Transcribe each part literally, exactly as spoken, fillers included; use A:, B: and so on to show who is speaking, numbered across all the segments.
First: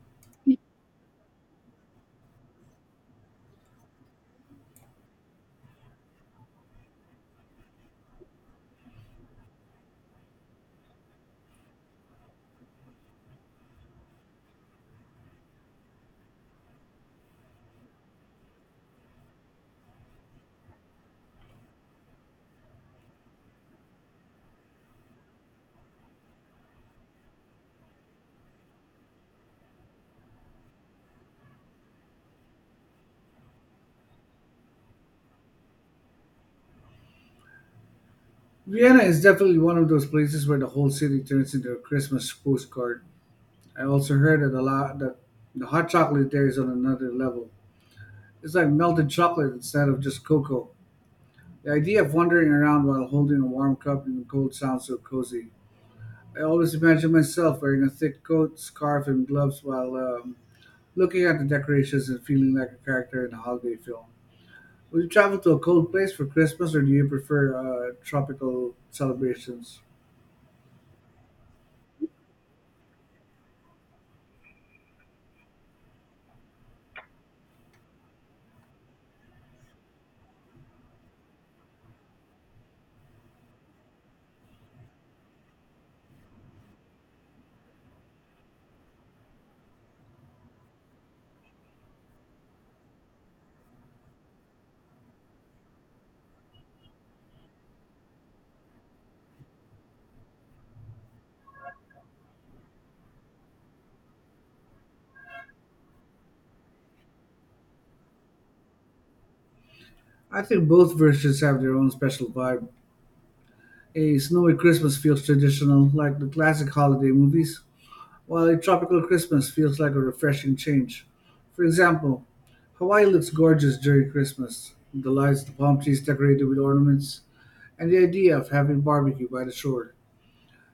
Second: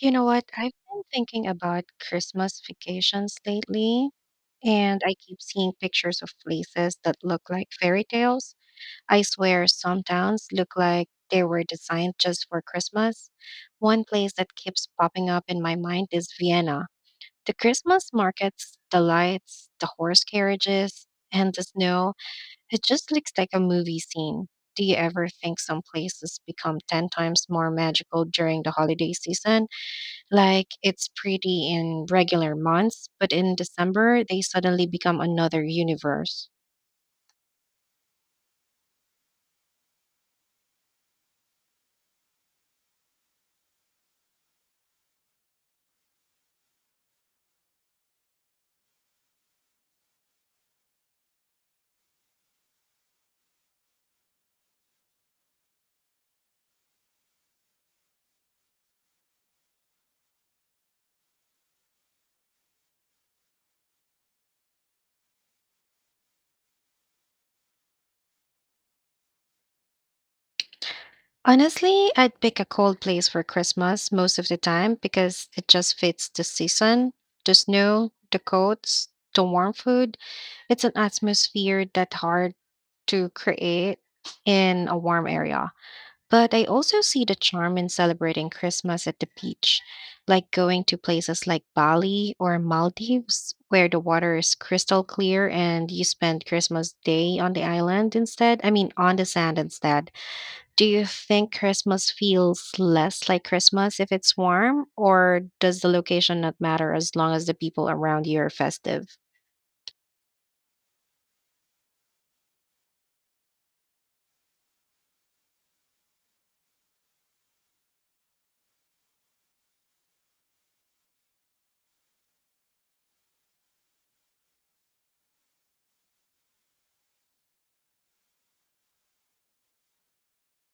A: You know what? I've been thinking about Christmas vacations lately, and I keep seeing pictures of places that look like fairy tales. I swear some towns look like they were designed just for Christmas. One place that keeps popping up in my mind is Vienna. The Christmas markets, the lights, the horse carriages, and the snow, it just looks like a movie scene. Do you ever think some places become ten times more magical during the holiday season? Like it's pretty in regular months, but in December, they suddenly become another universe.
B: Vienna is definitely one of those places where the whole city turns into a Christmas postcard. I also heard that a lot that the hot chocolate there is on another level. It's like melted chocolate instead of just cocoa. The idea of wandering around while holding a warm cup in the cold sounds so cozy. I always imagine myself wearing a thick coat, scarf, and gloves while um, looking at the decorations and feeling like a character in a holiday film. Would you travel to a cold place for Christmas, or do you prefer uh, tropical celebrations?
A: Honestly, I'd pick a cold place for Christmas most of the time because it just fits the season, the snow, the coats, the warm food. It's an atmosphere that's hard to create in a warm area. But I also see the charm in celebrating Christmas at the beach, like going to places like Bali or Maldives, where the water is crystal clear and you spend Christmas Day on the island instead. I mean, on the sand instead. Do you think Christmas feels less like Christmas if it's warm, or does the location not matter as long as the people around you are festive?
B: I think both versions have their own special vibe. A snowy Christmas feels traditional, like the classic holiday movies, while a tropical Christmas feels like a refreshing change. For example, Hawaii looks gorgeous during Christmas. The lights, the palm trees decorated with ornaments, and the idea of having barbecue by the shore.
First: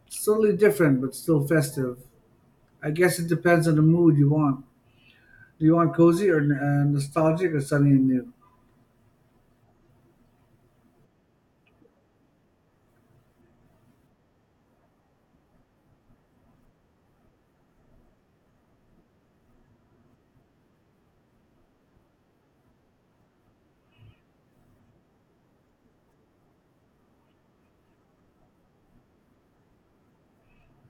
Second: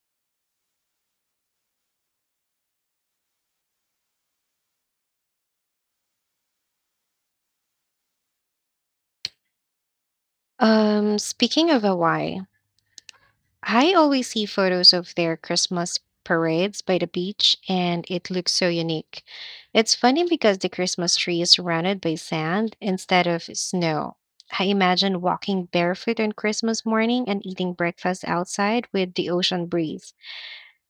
B: It's totally different, but still festive. I guess it depends on the mood you want. Do you want cozy or uh, nostalgic or sunny and new?
A: Um, speaking of Hawaii, I always see photos of their Christmas parades by the beach, and it looks so unique. It's funny because the Christmas tree is surrounded by sand instead of snow. I imagine walking barefoot on Christmas morning and eating breakfast outside with the ocean breeze.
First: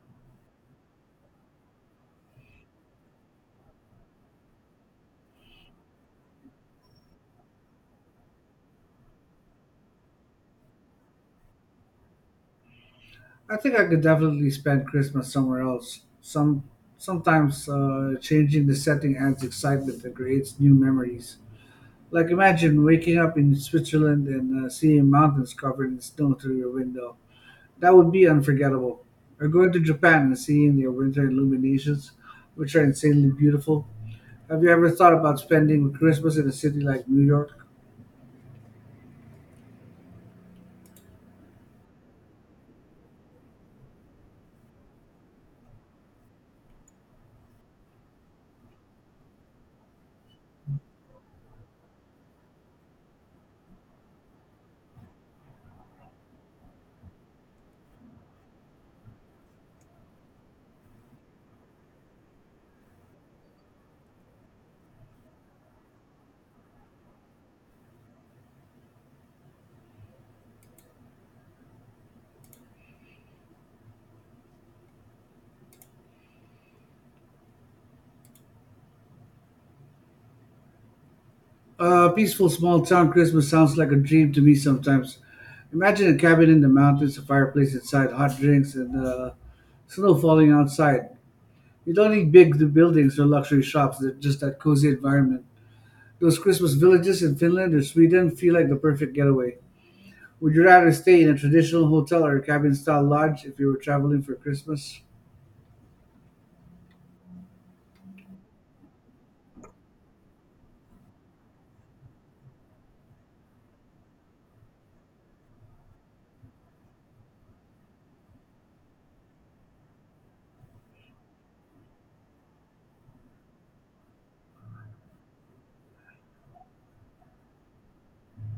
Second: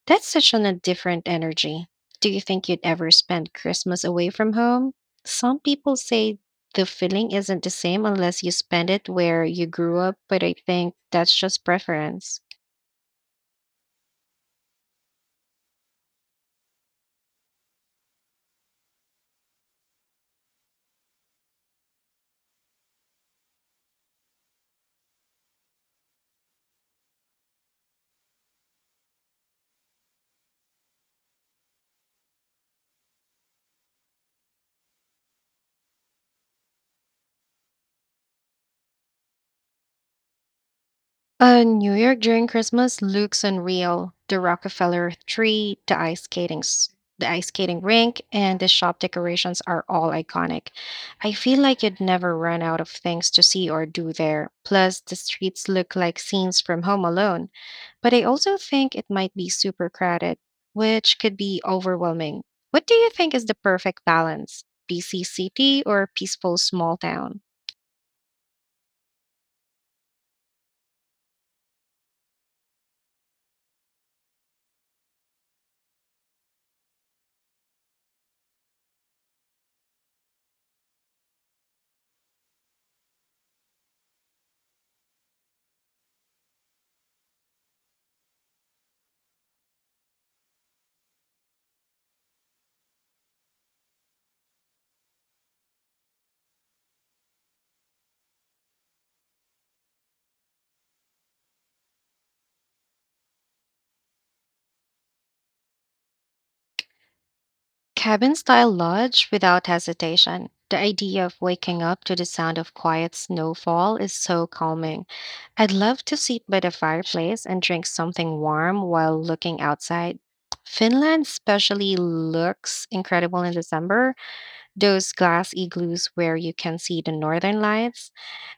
A: That's such an, a different energy. Do you think you'd ever spend Christmas away from home? Some people say the feeling isn't the same unless you spend it where you grew up, but I think that's just preference.
B: I think I could definitely spend Christmas somewhere else. Some sometimes uh, changing the setting adds excitement and creates new memories. Like imagine waking up in Switzerland and uh, seeing mountains covered in snow through your window. That would be unforgettable. Or going to Japan and seeing their winter illuminations, which are insanely beautiful. Have you ever thought about spending Christmas in a city like New York?
A: Uh, New York during Christmas looks unreal. The Rockefeller tree, the ice skating, s- the ice skating rink, and the shop decorations are all iconic. I feel like you'd never run out of things to see or do there. Plus, the streets look like scenes from Home Alone. But I also think it might be super crowded, which could be overwhelming. What do you think is the perfect balance? Busy city or peaceful small town?
B: A peaceful small town Christmas sounds like a dream to me sometimes. Imagine a cabin in the mountains, a fireplace inside, hot drinks, and uh, snow falling outside. You don't need big buildings or luxury shops, they're just that cozy environment. Those Christmas villages in Finland or Sweden feel like the perfect getaway. Would you rather stay in a traditional hotel or a cabin style lodge if you were traveling for Christmas?
A: Cabin style lodge without hesitation. The idea of waking up to the sound of quiet snowfall is so calming. I'd love to sit by the fireplace and drink something warm while looking outside. Finland especially looks incredible in December. Those glass igloos where you can see the northern lights.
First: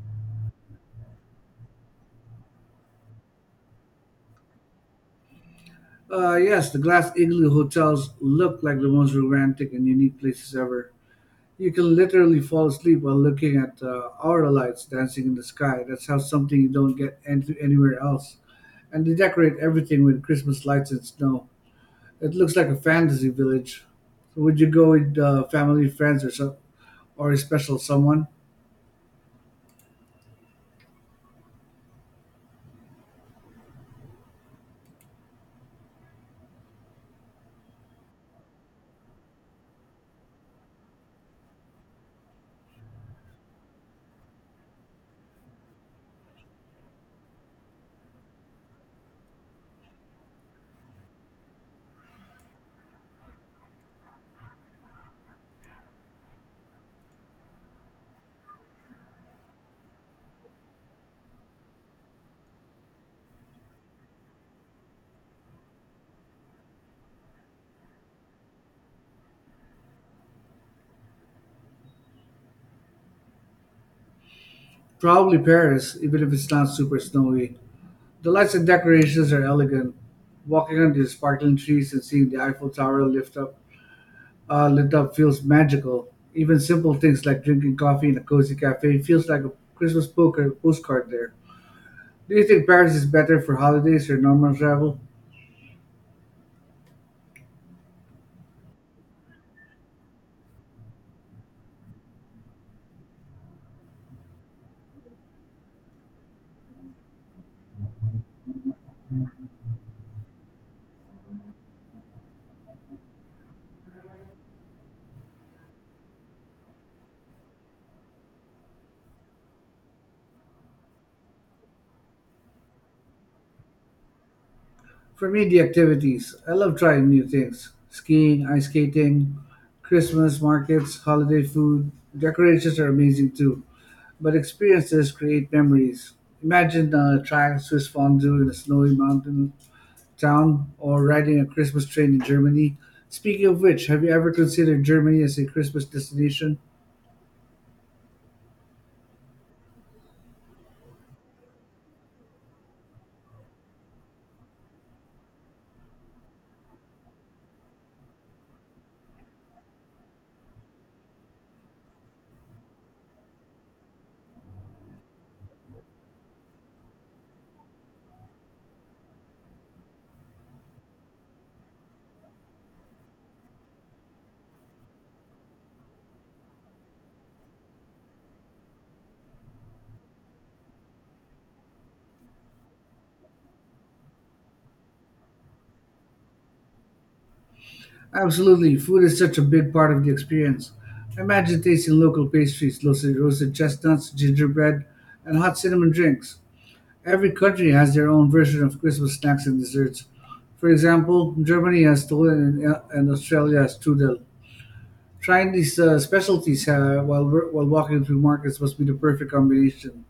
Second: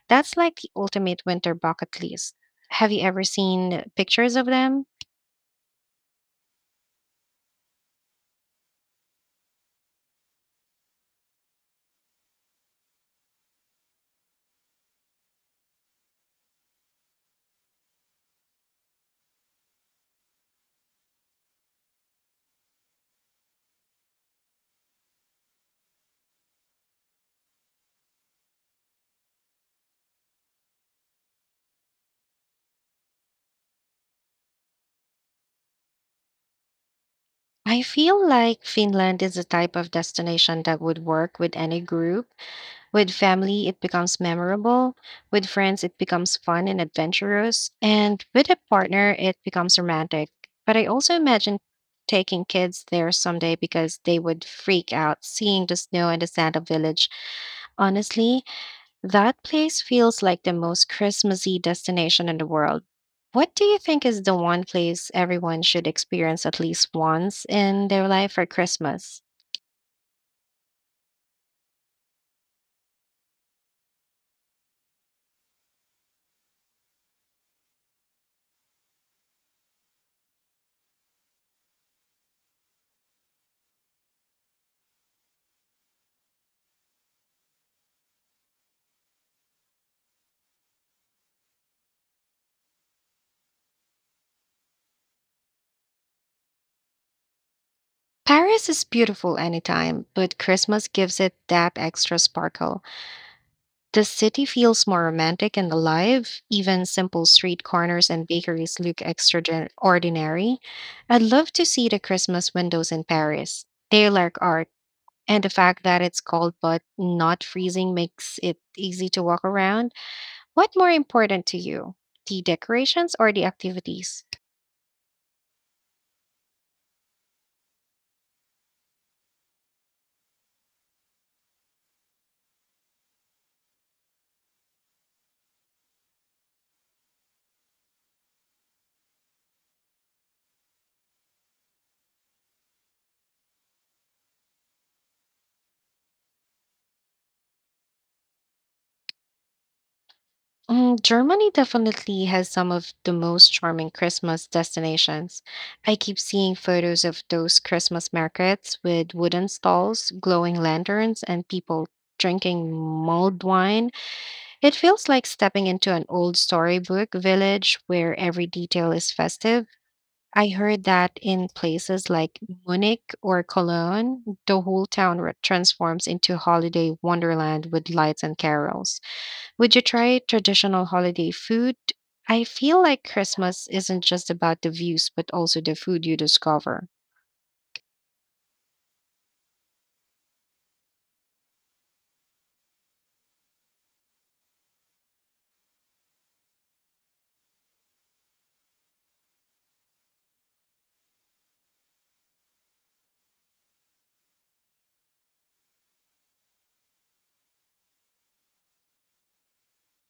A: That's like the ultimate winter bucket list. Have you ever seen pictures of them?
B: Uh, yes, the glass igloo hotels look like the most romantic and unique places ever. You can literally fall asleep while looking at uh, aura lights dancing in the sky. That's how something you don't get any- anywhere else. And they decorate everything with Christmas lights and snow. It looks like a fantasy village. So would you go with uh, family, friends, or so, or a special someone?
A: I feel like Finland is the type of destination that would work with any group. With family, it becomes memorable. With friends, it becomes fun and adventurous. And with a partner, it becomes romantic. But I also imagine taking kids there someday because they would freak out seeing the snow and the Santa village. Honestly, that place feels like the most Christmassy destination in the world. What do you think is the one place everyone should experience at least once in their life for Christmas?
B: Probably Paris, even if it's not super snowy. The lights and decorations are elegant. Walking under the sparkling trees and seeing the Eiffel Tower lift up, uh, lit up feels magical. Even simple things like drinking coffee in a cozy cafe feels like a Christmas poker postcard there. Do you think Paris is better for holidays or normal travel?
A: Paris is beautiful anytime, but Christmas gives it that extra sparkle. The city feels more romantic and alive. Even simple street corners and bakeries look extraordinary. I'd love to see the Christmas windows in Paris. They lack art, and the fact that it's cold but not freezing makes it easy to walk around. What more important to you, the decorations or the activities?
B: For me, the activities. I love trying new things skiing, ice skating, Christmas markets, holiday food. Decorations are amazing too, but experiences create memories. Imagine uh, trying Swiss fondue in a snowy mountain town or riding a Christmas train in Germany. Speaking of which, have you ever considered Germany as a Christmas destination?
A: Mm, Germany definitely has some of the most charming Christmas destinations. I keep seeing photos of those Christmas markets with wooden stalls, glowing lanterns, and people drinking mulled wine. It feels like stepping into an old storybook village where every detail is festive. I heard that in places like Munich or Cologne, the whole town re- transforms into holiday wonderland with lights and carols. Would you try traditional holiday food? I feel like Christmas isn't just about the views, but also the food you discover.
B: Absolutely, food is such a big part of the experience. Imagine tasting local pastries, roasted roasted chestnuts, gingerbread, and hot cinnamon drinks. Every country has their own version of Christmas snacks and desserts. For example, Germany has Tollen and, and Australia has Trudel. Trying these uh, specialties uh, while wor- while walking through markets must be the perfect combination.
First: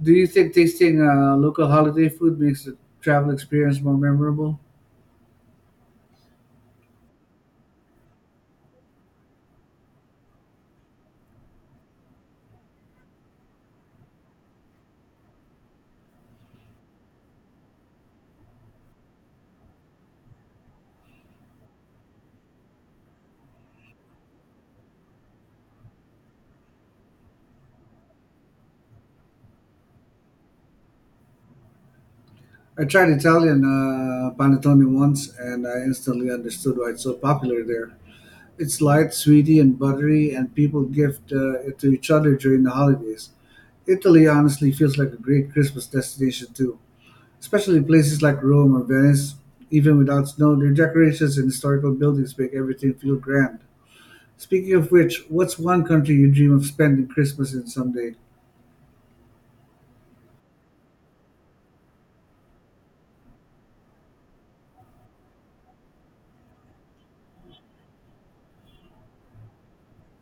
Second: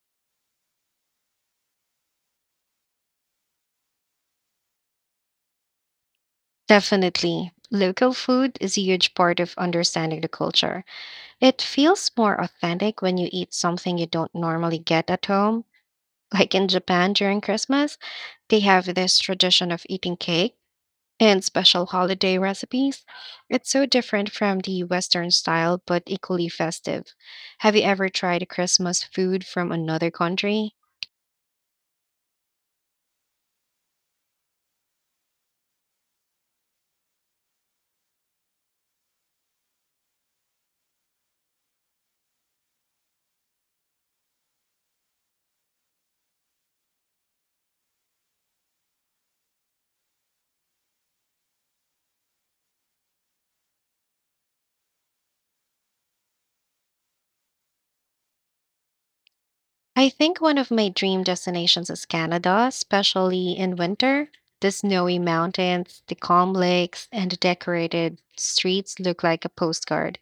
B: Do you think tasting uh, local holiday food makes the travel experience more memorable?
A: Definitely. Local food is a huge part of understanding the culture. It feels more authentic when you eat something you don't normally get at home. Like in Japan during Christmas, they have this tradition of eating cake and special holiday recipes. It's so different from the Western style, but equally festive. Have you ever tried Christmas food from another country?
B: I tried Italian uh, panettone once, and I instantly understood why it's so popular there. It's light, sweety, and buttery, and people gift uh, it to each other during the holidays. Italy honestly feels like a great Christmas destination, too, especially places like Rome or Venice. Even without snow, their decorations and historical buildings make everything feel grand. Speaking of which, what's one country you dream of spending Christmas in someday?
A: I think one of my dream destinations is Canada, especially in winter. The snowy mountains, the calm lakes, and the decorated streets look like a postcard.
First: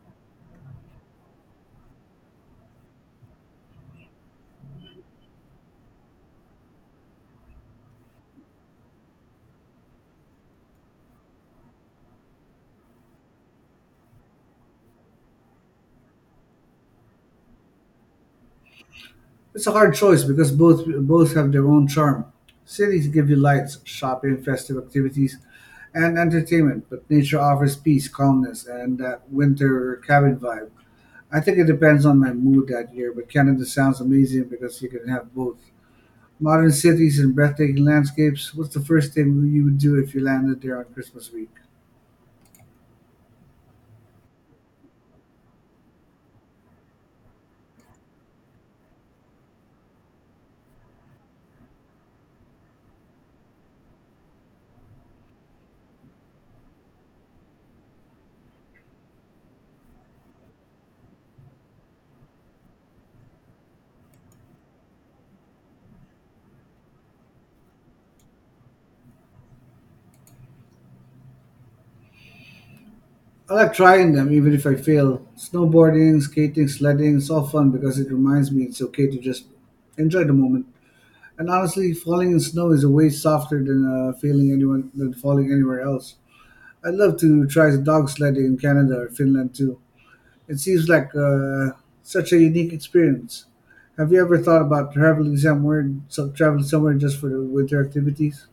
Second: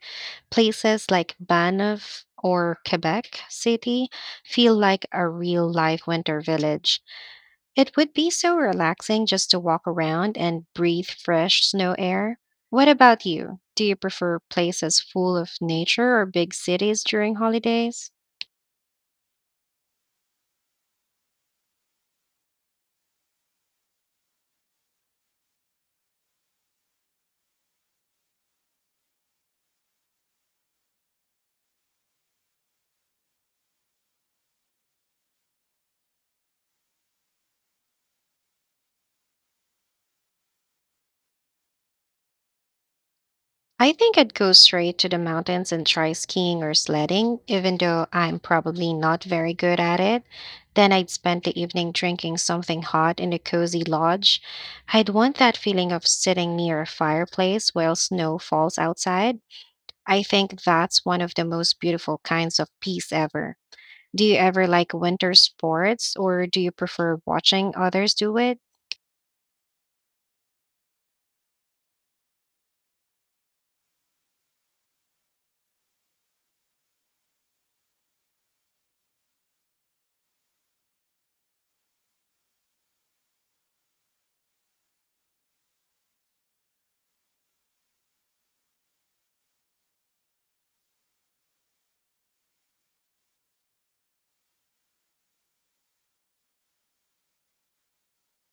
A: Places like Banff or Quebec City feel like a real life winter village. It would be so relaxing just to walk around and breathe fresh snow air. What about you? Do you prefer places full of nature or big cities during holidays?
B: It's a hard choice because both both have their own charm. Cities give you lights, shopping, festive activities, and entertainment, but nature offers peace, calmness, and that winter cabin vibe. I think it depends on my mood that year, but Canada sounds amazing because you can have both. Modern cities and breathtaking landscapes. What's the first thing you would do if you landed there on Christmas week?
A: I think I'd go straight to the mountains and try skiing or sledding, even though I'm probably not very good at it. Then I'd spend the evening drinking something hot in a cozy lodge. I'd want that feeling of sitting near a fireplace while snow falls outside. I think that's one of the most beautiful kinds of peace ever. Do you ever like winter sports or do you prefer watching others do it?
B: I like trying them, even if I fail. Snowboarding, skating, sledding, it's all fun because it reminds me it's okay to just enjoy the moment. And honestly, falling in snow is a way softer than uh, feeling anyone than falling anywhere else. I'd love to try dog sledding in Canada or Finland too. It seems like uh, such a unique experience. Have you ever thought about traveling somewhere, so traveling somewhere just for the winter activities?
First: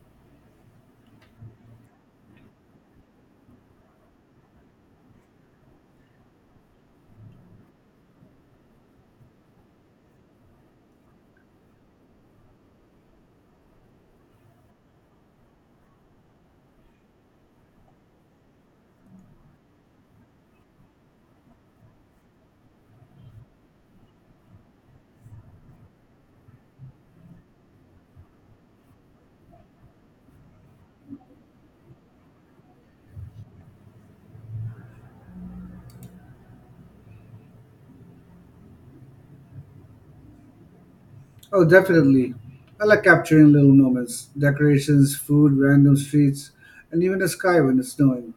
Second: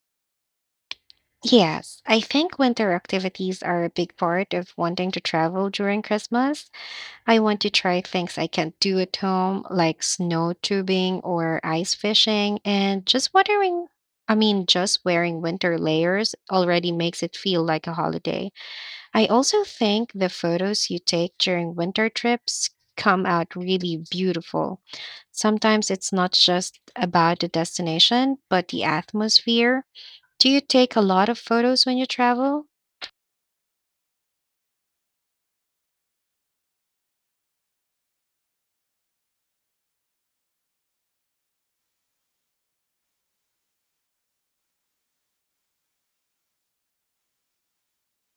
A: Yes, I think winter activities are a big part of wanting to travel during Christmas. I want to try things I can't do at home, like snow tubing or ice fishing, and just wondering, I mean, just wearing winter layers already makes it feel like a holiday. I also think the photos you take during winter trips come out really beautiful. Sometimes it's not just about the destination, but the atmosphere. Do you take a lot of photos when you travel?
B: Oh, definitely. I like capturing little moments, decorations, food, random streets, and even the sky when it's snowing.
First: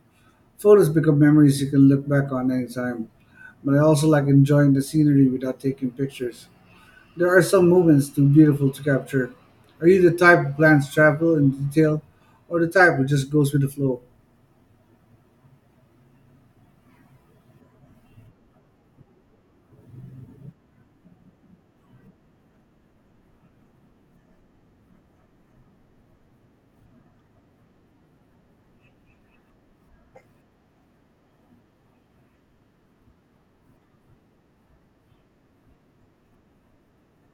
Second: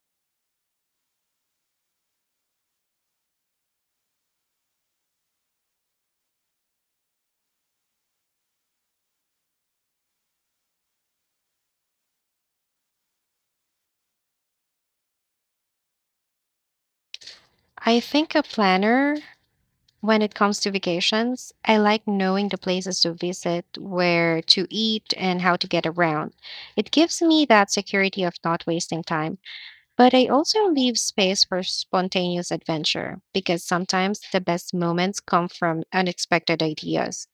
B: Photos become memories you can look back on anytime. But I also like enjoying the scenery without taking pictures. There are some moments too beautiful to capture. Are you the type who plans travel in detail, or the type who just goes with the flow?
A: I think a planner when it comes to vacations. I like knowing the places to visit, where to eat, and how to get around. It gives me that security of not wasting time. But I also leave space for spontaneous adventure because sometimes the best moments come from unexpected ideas.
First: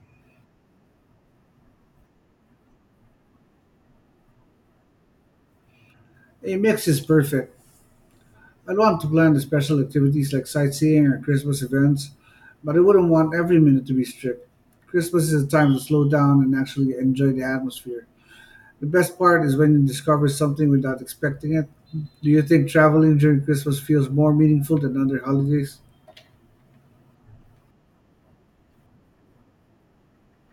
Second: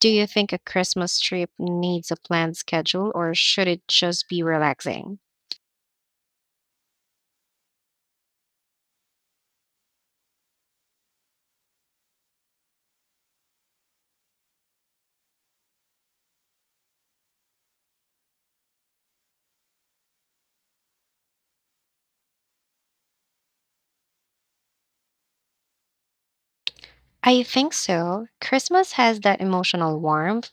A: Do you think a Christmas trip needs a planned schedule or should it just be relaxing?
B: A mix is perfect. I'd want to plan the special activities like sightseeing or Christmas events, but I wouldn't want every minute to be strict. Christmas is a time to slow down and actually enjoy the atmosphere. The best part is when you discover something without expecting it. Do you think traveling during Christmas feels more meaningful than other holidays?
A: I think so. Christmas has that emotional warmth.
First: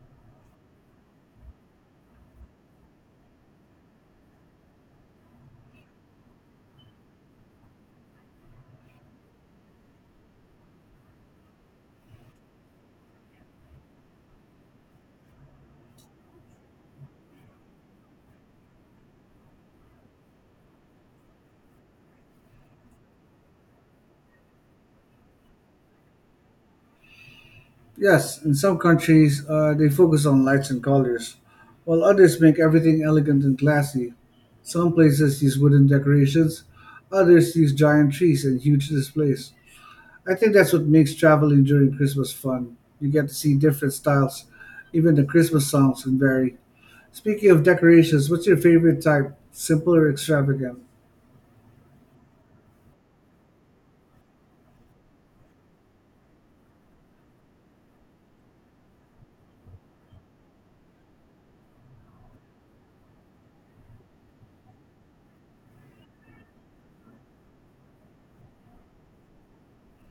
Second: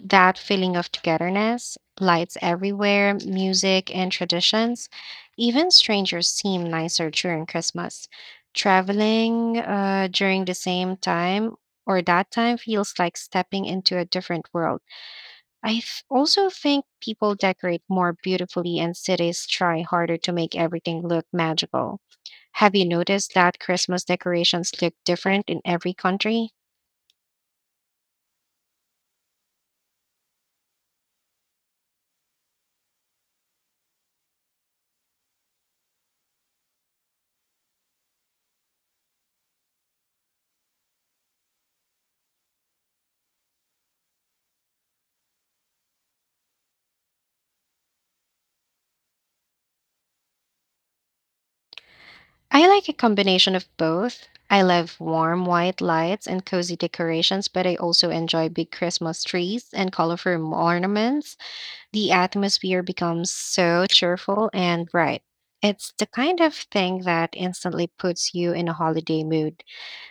A: That feeling of togetherness, lights everywhere, music, and traditions. Even strangers seem nicer during Christmas. Traveling uh, during the same time or that time feels like stepping into a different world. I f- also think people decorate more beautifully and cities try harder to make everything look magical. Have you noticed that Christmas decorations look different in every country?
B: Yes, in some countries, uh, they focus on lights and colors, while others make everything elegant and classy. Some places use wooden decorations, others use giant trees and huge displays. I think that's what makes traveling during Christmas fun. You get to see different styles, even the Christmas songs can vary. Speaking of decorations, what's your favorite type? Simple or extravagant?
A: I like a combination of both. I love warm white lights and cozy decorations, but I also enjoy big Christmas trees and colorful ornaments. The atmosphere becomes so cheerful and bright. It's the kind of thing that instantly puts you in a holiday mood.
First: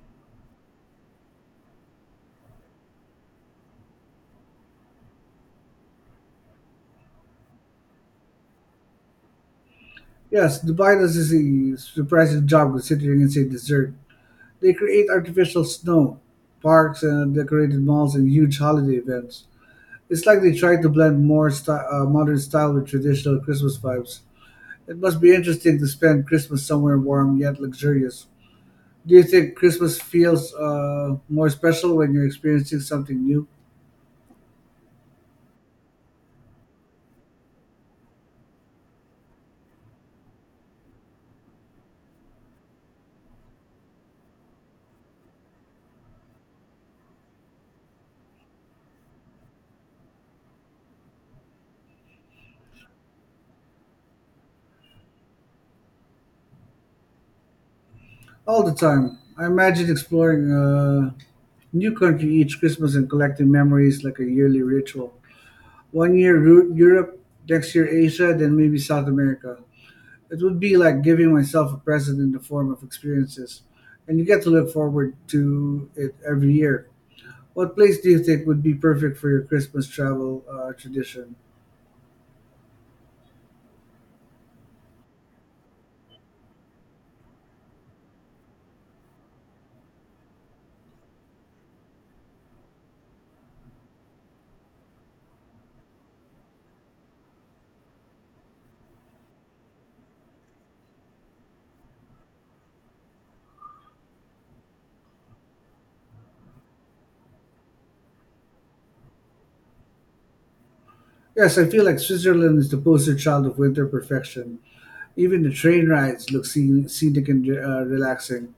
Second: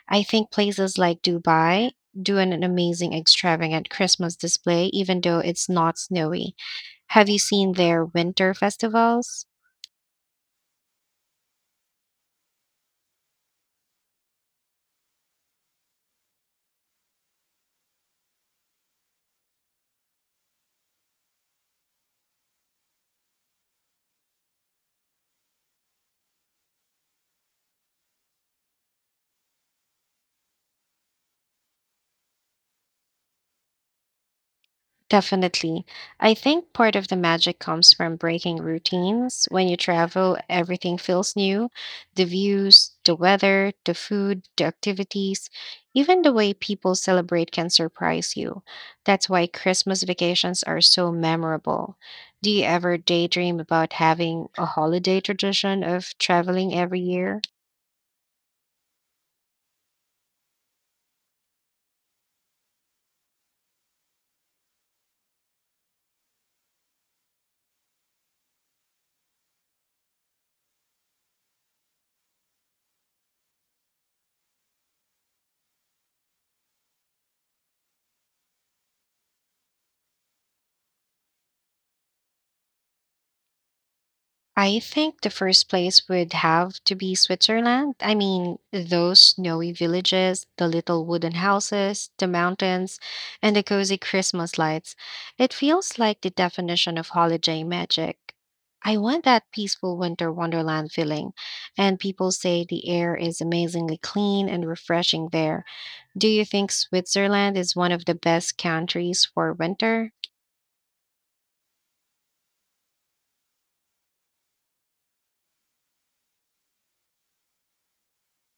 A: I think places like Dubai do an amazing extravagant Christmas display, even though it's not snowy. Have you seen their winter festivals?
B: Yes, Dubai does a surprising job considering it's a dessert. They create artificial snow, parks, and decorated malls and huge holiday events. It's like they try to blend more sty- uh, modern style with traditional Christmas vibes. It must be interesting to spend Christmas somewhere warm yet luxurious. Do you think Christmas feels uh, more special when you're experiencing something new?
A: Definitely. I think part of the magic comes from breaking routines. When you travel, everything feels new, the views, the weather, the food, the activities, even the way people celebrate can surprise you. That's why Christmas vacations are so memorable. Do you ever daydream about having a holiday tradition of traveling every year?
B: All the time. I imagine exploring a new country each Christmas and collecting memories like a yearly ritual. One year Ru- Europe, next year Asia, then maybe South America. It would be like giving myself a present in the form of experiences, and you get to look forward to it every year. What place do you think would be perfect for your Christmas travel uh, tradition?
A: I think the first place would have to be Switzerland. I mean, those snowy villages, the little wooden houses, the mountains, and the cozy Christmas lights. It feels like the definition of holiday magic. I want that peaceful winter wonderland feeling, and people say the air is amazingly clean and refreshing there. Do you think Switzerland is one of the best countries for winter?
B: Yes, I feel like Switzerland is the poster child of winter perfection. Even the train rides look scen- scenic and uh, relaxing.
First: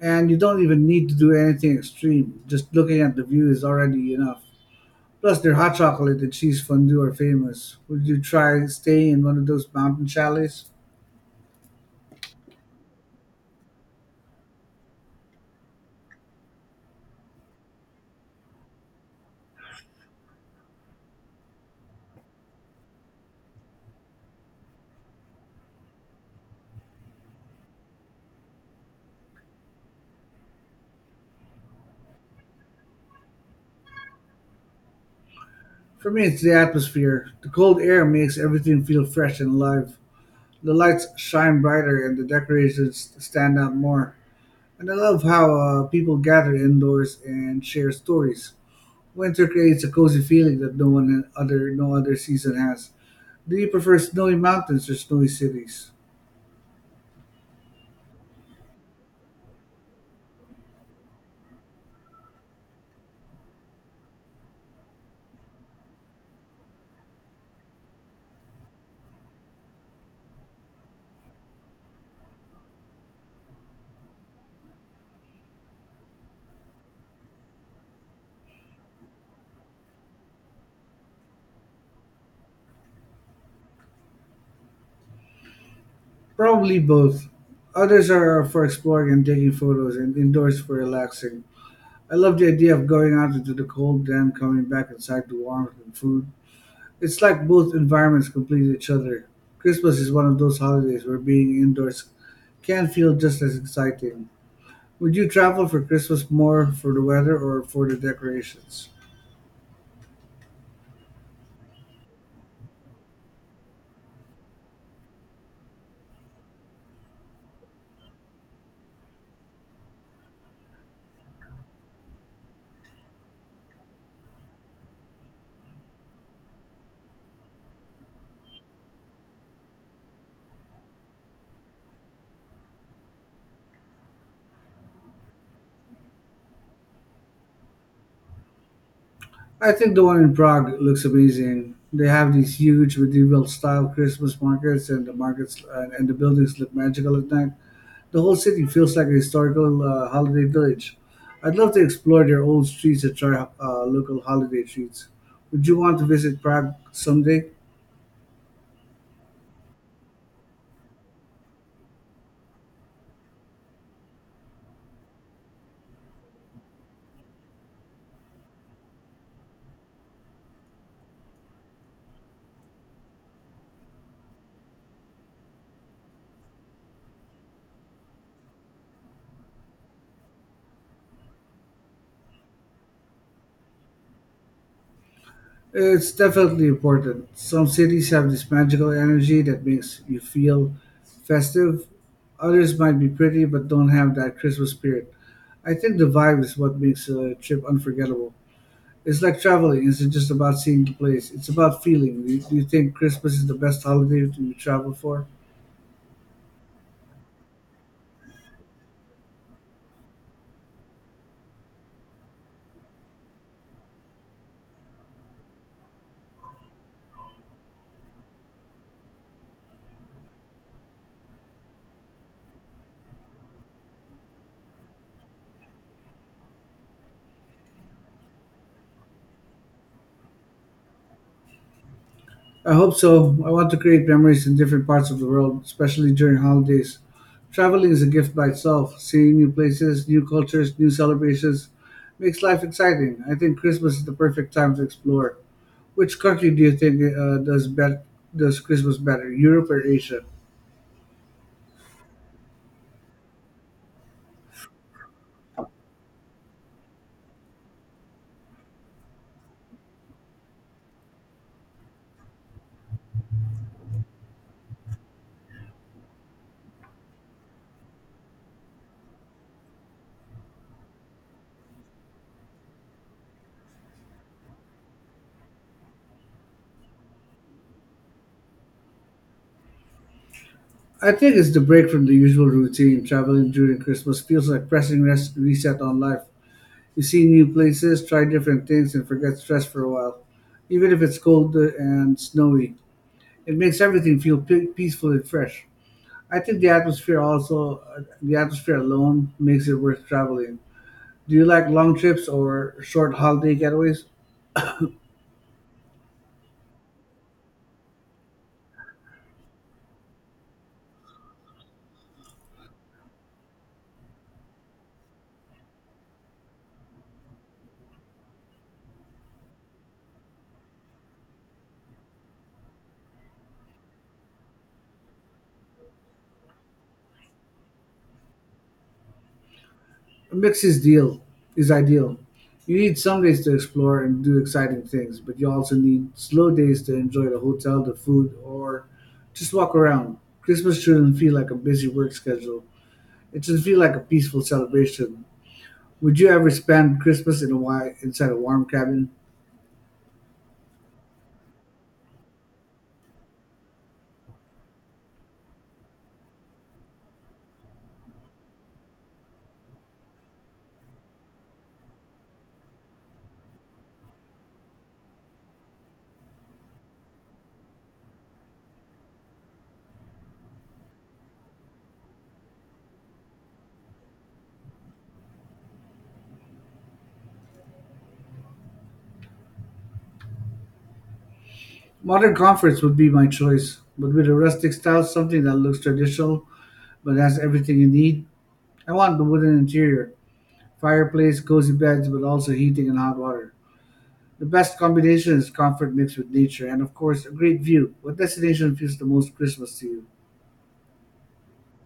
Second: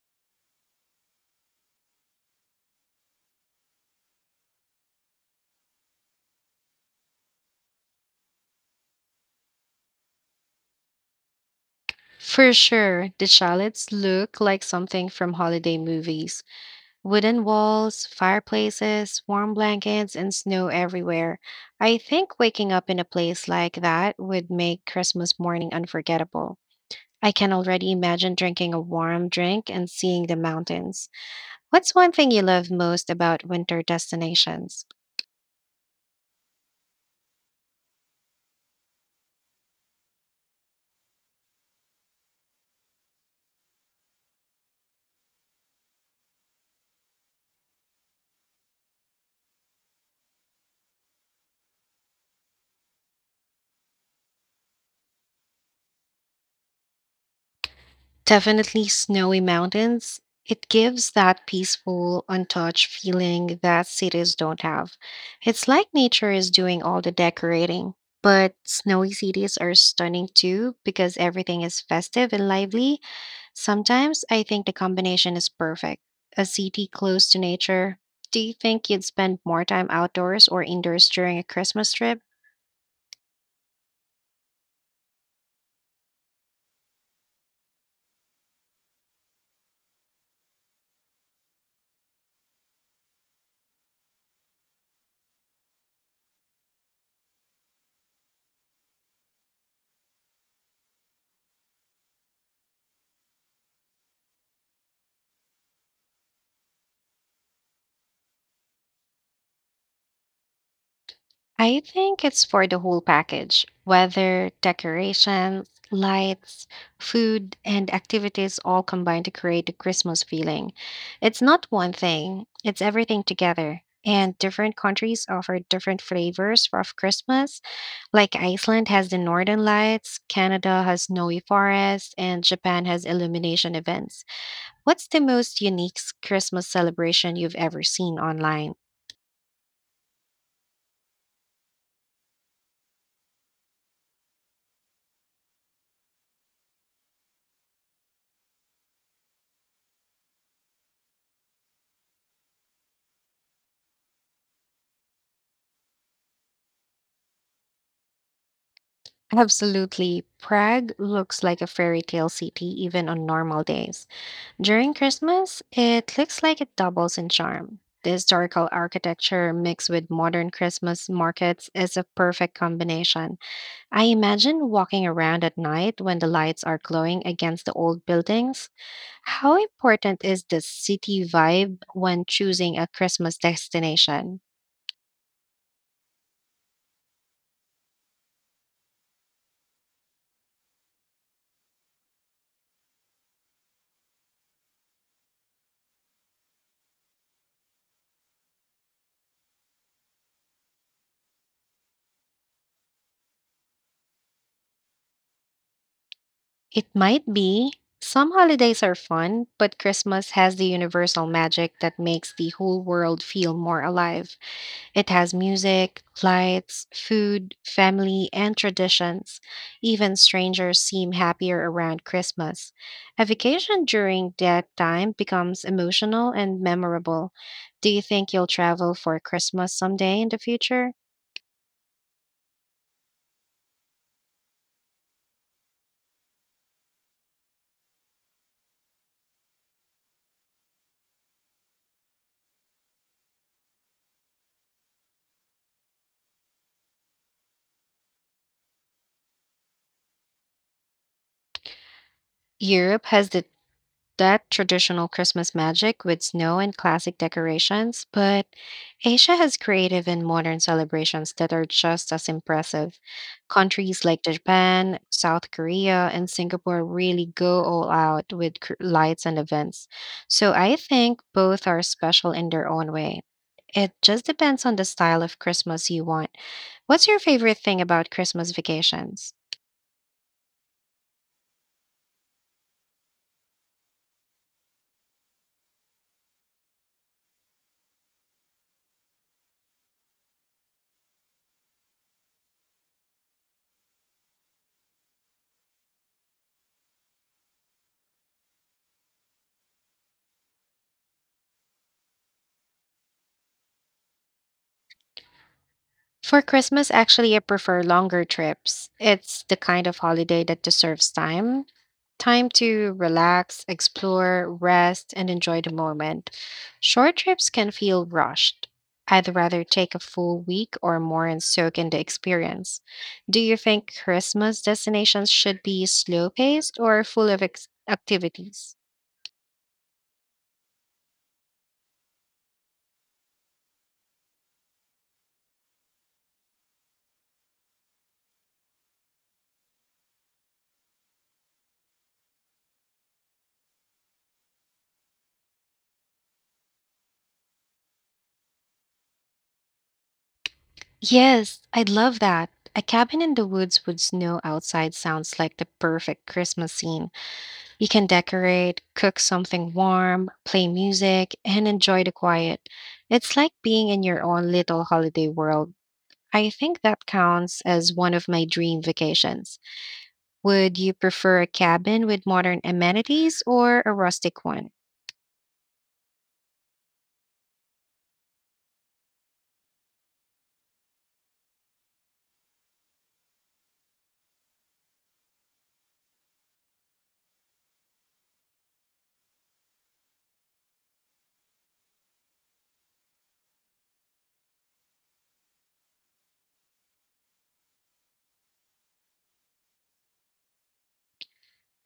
B: And you don't even need to do anything extreme. Just looking at the view is already enough. Plus, their hot chocolate and cheese fondue are famous. Would you try staying in one of those mountain chalets?
A: For sure, the shallots look like something from holiday movies. Wooden walls, fireplaces, warm blankets, and snow everywhere. I think waking up in a place like that would make Christmas morning unforgettable. I can already imagine drinking a warm drink and seeing the mountains. What's one thing you love most about winter destinations?
B: For me, it's the atmosphere. The cold air makes everything feel fresh and alive. The lights shine brighter and the decorations stand out more. And I love how uh, people gather indoors and share stories. Winter creates a cozy feeling that no one other no other season has. Do you prefer snowy mountains or snowy cities?
A: Definitely snowy mountains. It gives that peaceful, untouched feeling that cities don't have. It's like nature is doing all the decorating. But snowy cities are stunning too because everything is festive and lively. Sometimes I think the combination is perfect. A city close to nature. Do you think you'd spend more time outdoors or indoors during a Christmas trip?
B: Probably both. Others are for exploring and taking photos, and indoors for relaxing. I love the idea of going out into the cold, then coming back inside to warmth and food. It's like both environments complete each other. Christmas is one of those holidays where being indoors can feel just as exciting. Would you travel for Christmas more for the weather or for the decorations?
A: I think it's for the whole package, whether decorations, lights, food, and activities all combine to create a Christmas feeling. It's not one thing, it's everything together. And different countries offer different flavors of Christmas. Like Iceland has the northern lights, Canada has snowy forests, and Japan has illumination events. What's the most unique s- Christmas celebration you've ever seen online?
B: I think the one in Prague looks amazing. They have these huge medieval style Christmas markets and the markets and, and the buildings look magical at night. The whole city feels like a historical uh, holiday village. I'd love to explore their old streets and try uh, local holiday treats. Would you want to visit Prague someday?
A: Absolutely. Prague looks like a fairy tale city even on normal days. During Christmas, it looks like it doubles in charm. The historical architecture mixed with modern Christmas markets is a perfect combination. I imagine walking around at night when the lights are glowing against the old buildings. How important is the city vibe when choosing a Christmas destination?
B: It's definitely important. Some cities have this magical energy that makes you feel festive. Others might be pretty but don't have that Christmas spirit. I think the vibe is what makes a trip unforgettable. It's like traveling, it's just about seeing the place, it's about feeling. Do you, do you think Christmas is the best holiday to travel for?
A: It might be. Some holidays are fun, but Christmas has the universal magic that makes the whole world feel more alive. It has music, lights, food, family, and traditions. Even strangers seem happier around Christmas. A vacation during that time becomes emotional and memorable. Do you think you'll travel for Christmas someday in the future?
B: I hope so. I want to create memories in different parts of the world, especially during holidays. Traveling is a gift by itself. Seeing new places, new cultures, new celebrations makes life exciting. I think Christmas is the perfect time to explore. Which country do you think uh, does bet- does Christmas better, Europe or Asia?
A: Europe has the that traditional Christmas magic with snow and classic decorations, but Asia has creative and modern celebrations that are just as impressive. Countries like Japan, South Korea, and Singapore really go all out with cr- lights and events. So I think both are special in their own way. It just depends on the style of Christmas you want. What's your favorite thing about Christmas vacations?
B: I think it's the break from the usual routine. Traveling during Christmas feels like pressing res- reset on life. You see new places, try different things, and forget stress for a while, even if it's cold and snowy. It makes everything feel pe- peaceful and fresh. I think the atmosphere also, the atmosphere alone makes it worth traveling. Do you like long trips or short holiday getaways?
A: For Christmas, actually, I prefer longer trips. It's the kind of holiday that deserves time time to relax, explore, rest, and enjoy the moment. Short trips can feel rushed. I'd rather take a full week or more and soak in the experience. Do you think Christmas destinations should be slow paced or full of ex- activities?
B: A mix is deal is ideal. You need some days to explore and do exciting things, but you also need slow days to enjoy the hotel, the food, or just walk around. Christmas shouldn't feel like a busy work schedule. It should feel like a peaceful celebration. Would you ever spend Christmas in a wi- inside a warm cabin?
A: Yes, I'd love that. A cabin in the woods with snow outside sounds like the perfect Christmas scene. You can decorate, cook something warm, play music, and enjoy the quiet. It's like being in your own little holiday world. I think that counts as one of my dream vacations. Would you prefer a cabin with modern amenities or a rustic one?
B: Modern comforts would be my choice, but with a rustic style, something that looks traditional but has everything you need. I want the wooden interior, fireplace, cozy beds, but also heating and hot water. The best combination is comfort mixed with nature and, of course, a great view. What destination feels the most Christmas to you?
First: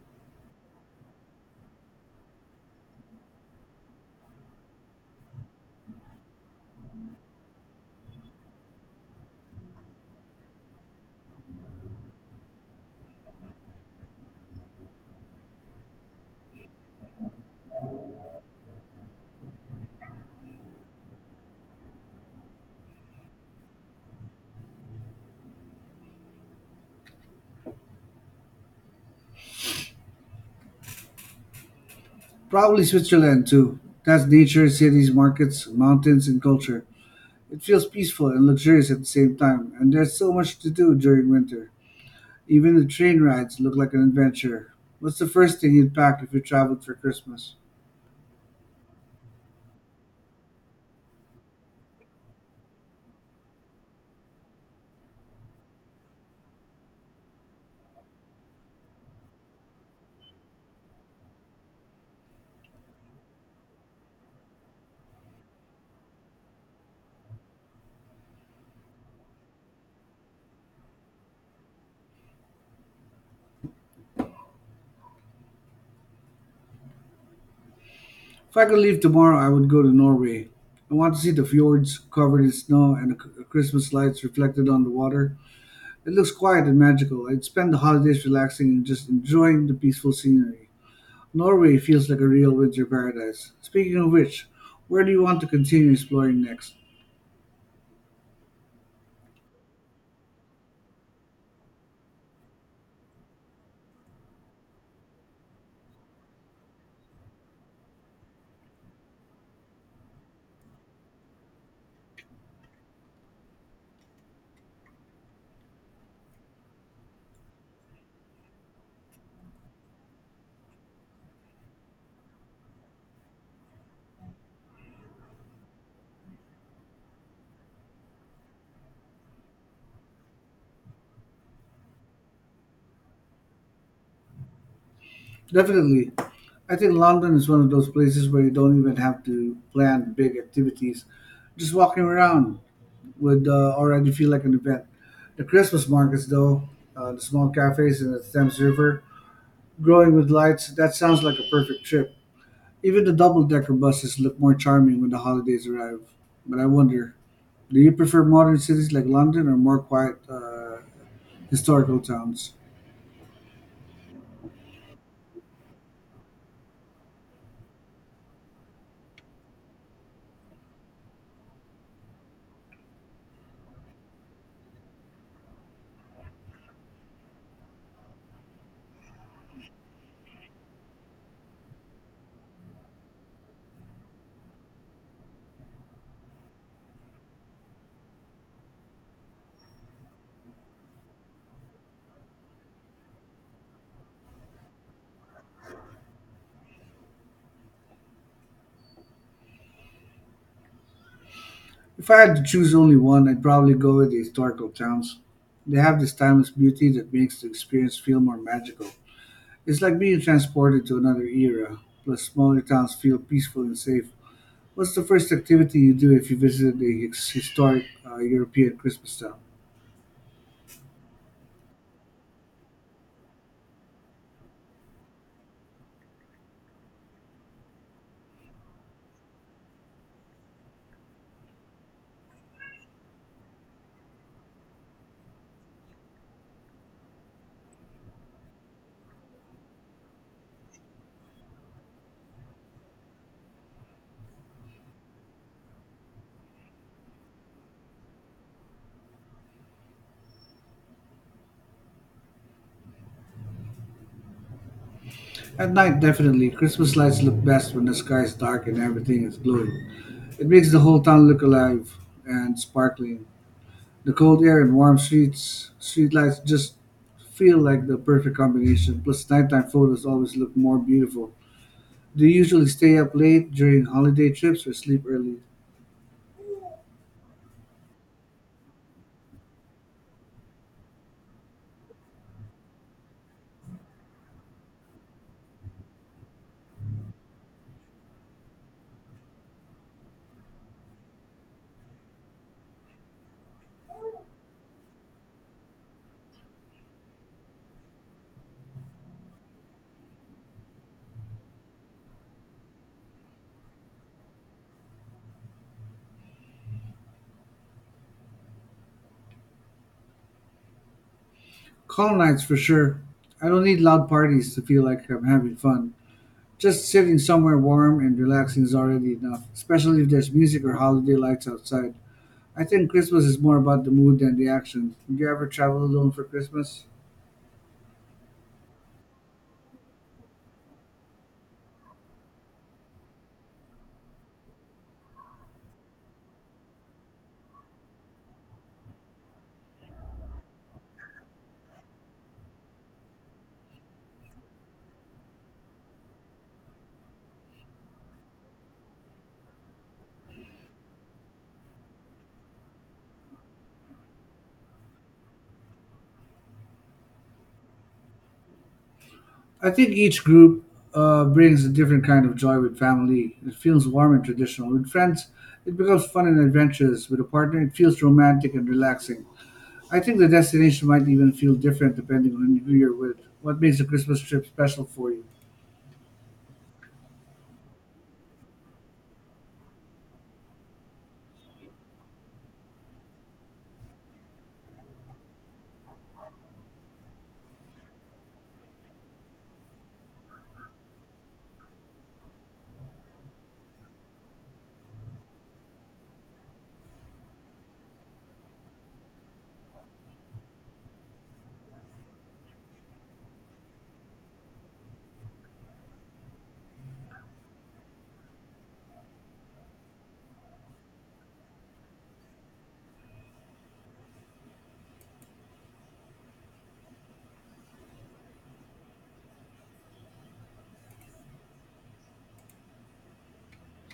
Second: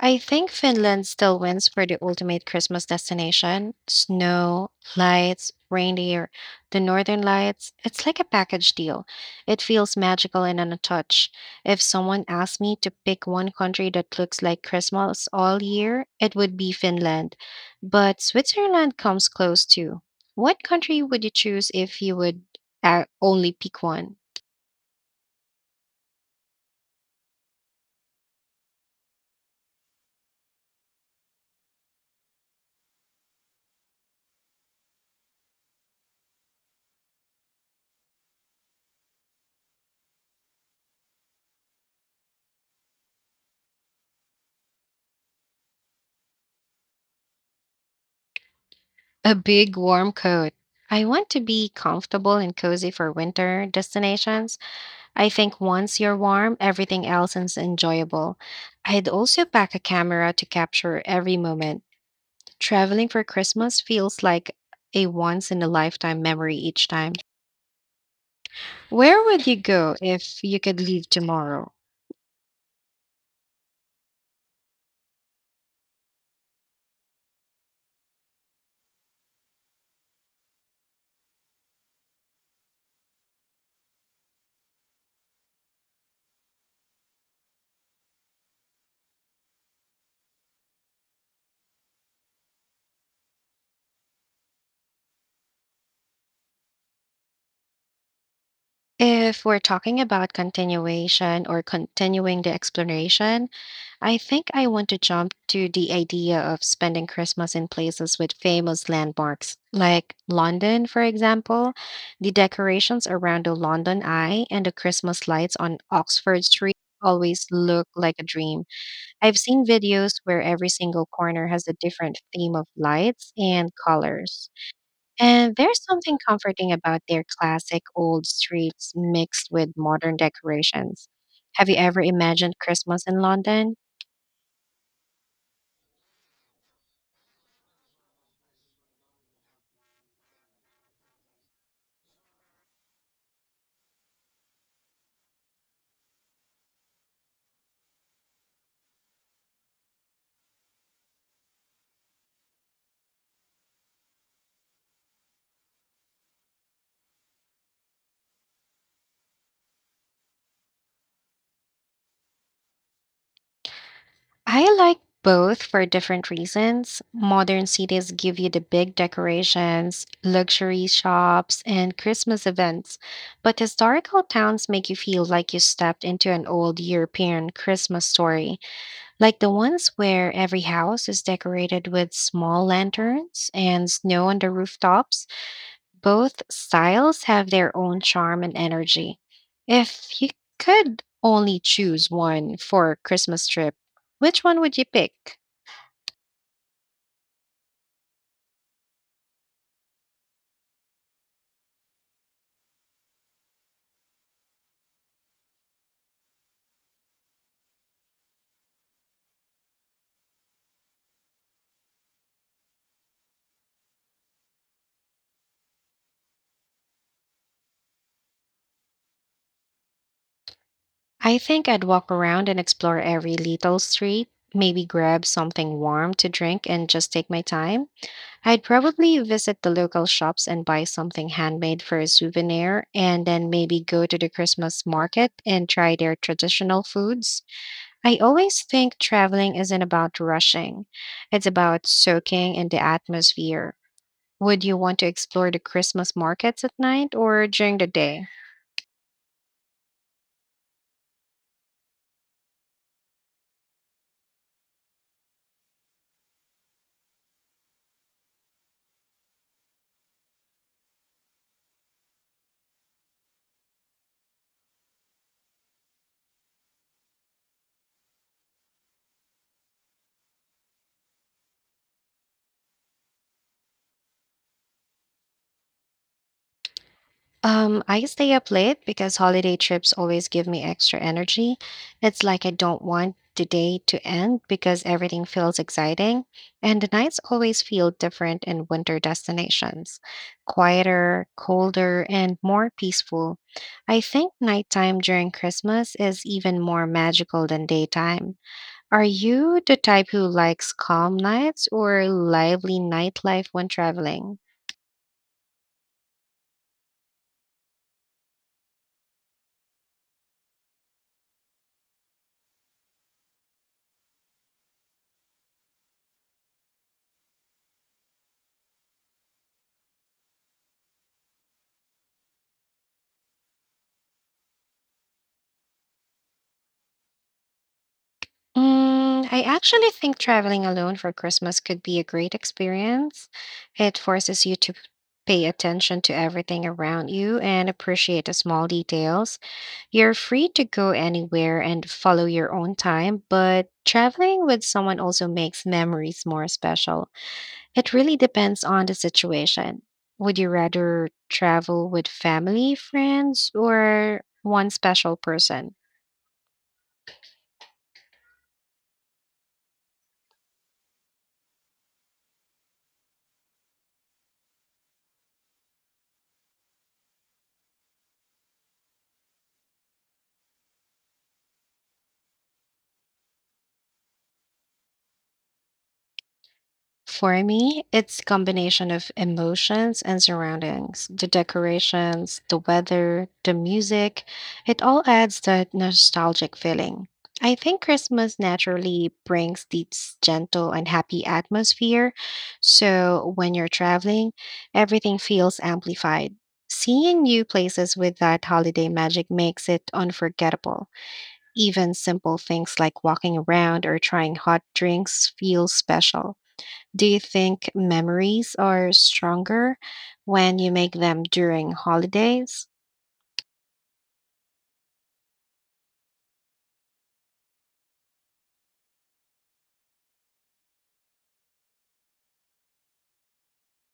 A: I think Finland still wins for the ultimate Christmas destination. Snow, lights, reindeer, the northern lights. It's like a package deal. It feels magical and untouched. If someone asked me to pick one country that looks like Christmas all year, it would be Finland. But Switzerland comes close too. What country would you choose if you would uh, only pick one?
B: Probably Switzerland, too. That's nature, cities, markets, mountains, and culture. It feels peaceful and luxurious at the same time, and there's so much to do during winter. Even the train rides look like an adventure. What's the first thing you'd pack if you traveled for Christmas?
A: A big warm coat. I want to be comfortable and cozy for winter destinations. I think once you're warm, everything else is enjoyable. I'd also pack a camera to capture every moment. Traveling for Christmas feels like a once in a lifetime memory each time. Where would you go if you could leave tomorrow?
B: If I could leave tomorrow, I would go to Norway. I want to see the fjords covered in snow and the c- Christmas lights reflected on the water. It looks quiet and magical. I'd spend the holidays relaxing and just enjoying the peaceful scenery. Norway feels like a real winter paradise. Speaking of which, where do you want to continue exploring next?
A: If we're talking about continuation or continuing the exploration, I think I want to jump to the idea of spending Christmas in places with famous landmarks, like London, for example. The decorations around the London Eye and the Christmas lights on Oxford Street always look like a dream. I've seen videos where every single corner has a different theme of lights and colors. And there's something comforting about their classic old streets mixed with modern decorations. Have you ever imagined Christmas in London?
B: Definitely. I think London is one of those places where you don't even have to plan big activities. Just walking around would uh, already feel like an event. The Christmas markets, though, uh, the small cafes in the Thames River, growing with lights, that sounds like a perfect trip. Even the double decker buses look more charming when the holidays arrive. But I wonder, do you prefer modern cities like London or more quiet uh, historical towns?
A: I like both for different reasons. Modern cities give you the big decorations, luxury shops, and Christmas events, but historical towns make you feel like you stepped into an old European Christmas story, like the ones where every house is decorated with small lanterns and snow on the rooftops. Both styles have their own charm and energy. If you could only choose one for a Christmas trip, which one would you pick?
B: If I had to choose only one, I'd probably go with the historical towns. They have this timeless beauty that makes the experience feel more magical. It's like being transported to another era, plus, smaller towns feel peaceful and safe. What's the first activity you do if you visit a his- historic uh, European Christmas town?
A: I think I'd walk around and explore every little street, maybe grab something warm to drink and just take my time. I'd probably visit the local shops and buy something handmade for a souvenir, and then maybe go to the Christmas market and try their traditional foods. I always think traveling isn't about rushing, it's about soaking in the atmosphere. Would you want to explore the Christmas markets at night or during the day?
B: At night, definitely. Christmas lights look best when the sky is dark and everything is glowing. It makes the whole town look alive and sparkling. The cold air and warm streets, streetlights just feel like the perfect combination. Plus, nighttime photos always look more beautiful. Do you usually stay up late during holiday trips or sleep early?
A: Um, I stay up late because holiday trips always give me extra energy. It's like I don't want the day to end because everything feels exciting, and the nights always feel different in winter destinations, quieter, colder, and more peaceful. I think nighttime during Christmas is even more magical than daytime. Are you the type who likes calm nights or lively nightlife when traveling?
B: Calm nights for sure. I don't need loud parties to feel like I'm having fun. Just sitting somewhere warm and relaxing is already enough, especially if there's music or holiday lights outside. I think Christmas is more about the mood than the action. Did you ever travel alone for Christmas?
A: Mm, I actually think traveling alone for Christmas could be a great experience. It forces you to pay attention to everything around you and appreciate the small details. You're free to go anywhere and follow your own time, but traveling with someone also makes memories more special. It really depends on the situation. Would you rather travel with family, friends, or one special person?
B: I think each group uh, brings a different kind of joy with family. It feels warm and traditional. With friends, it becomes fun and adventurous. With a partner, it feels romantic and relaxing. I think the destination might even feel different depending on who you're with. What makes a Christmas trip special for you?
A: For me, it's combination of emotions and surroundings, the decorations, the weather, the music. It all adds that nostalgic feeling. I think Christmas naturally brings this gentle and happy atmosphere. So when you're traveling, everything feels amplified. Seeing new places with that holiday magic makes it unforgettable. Even simple things like walking around or trying hot drinks feel special. Do you think memories are stronger when you make them during holidays?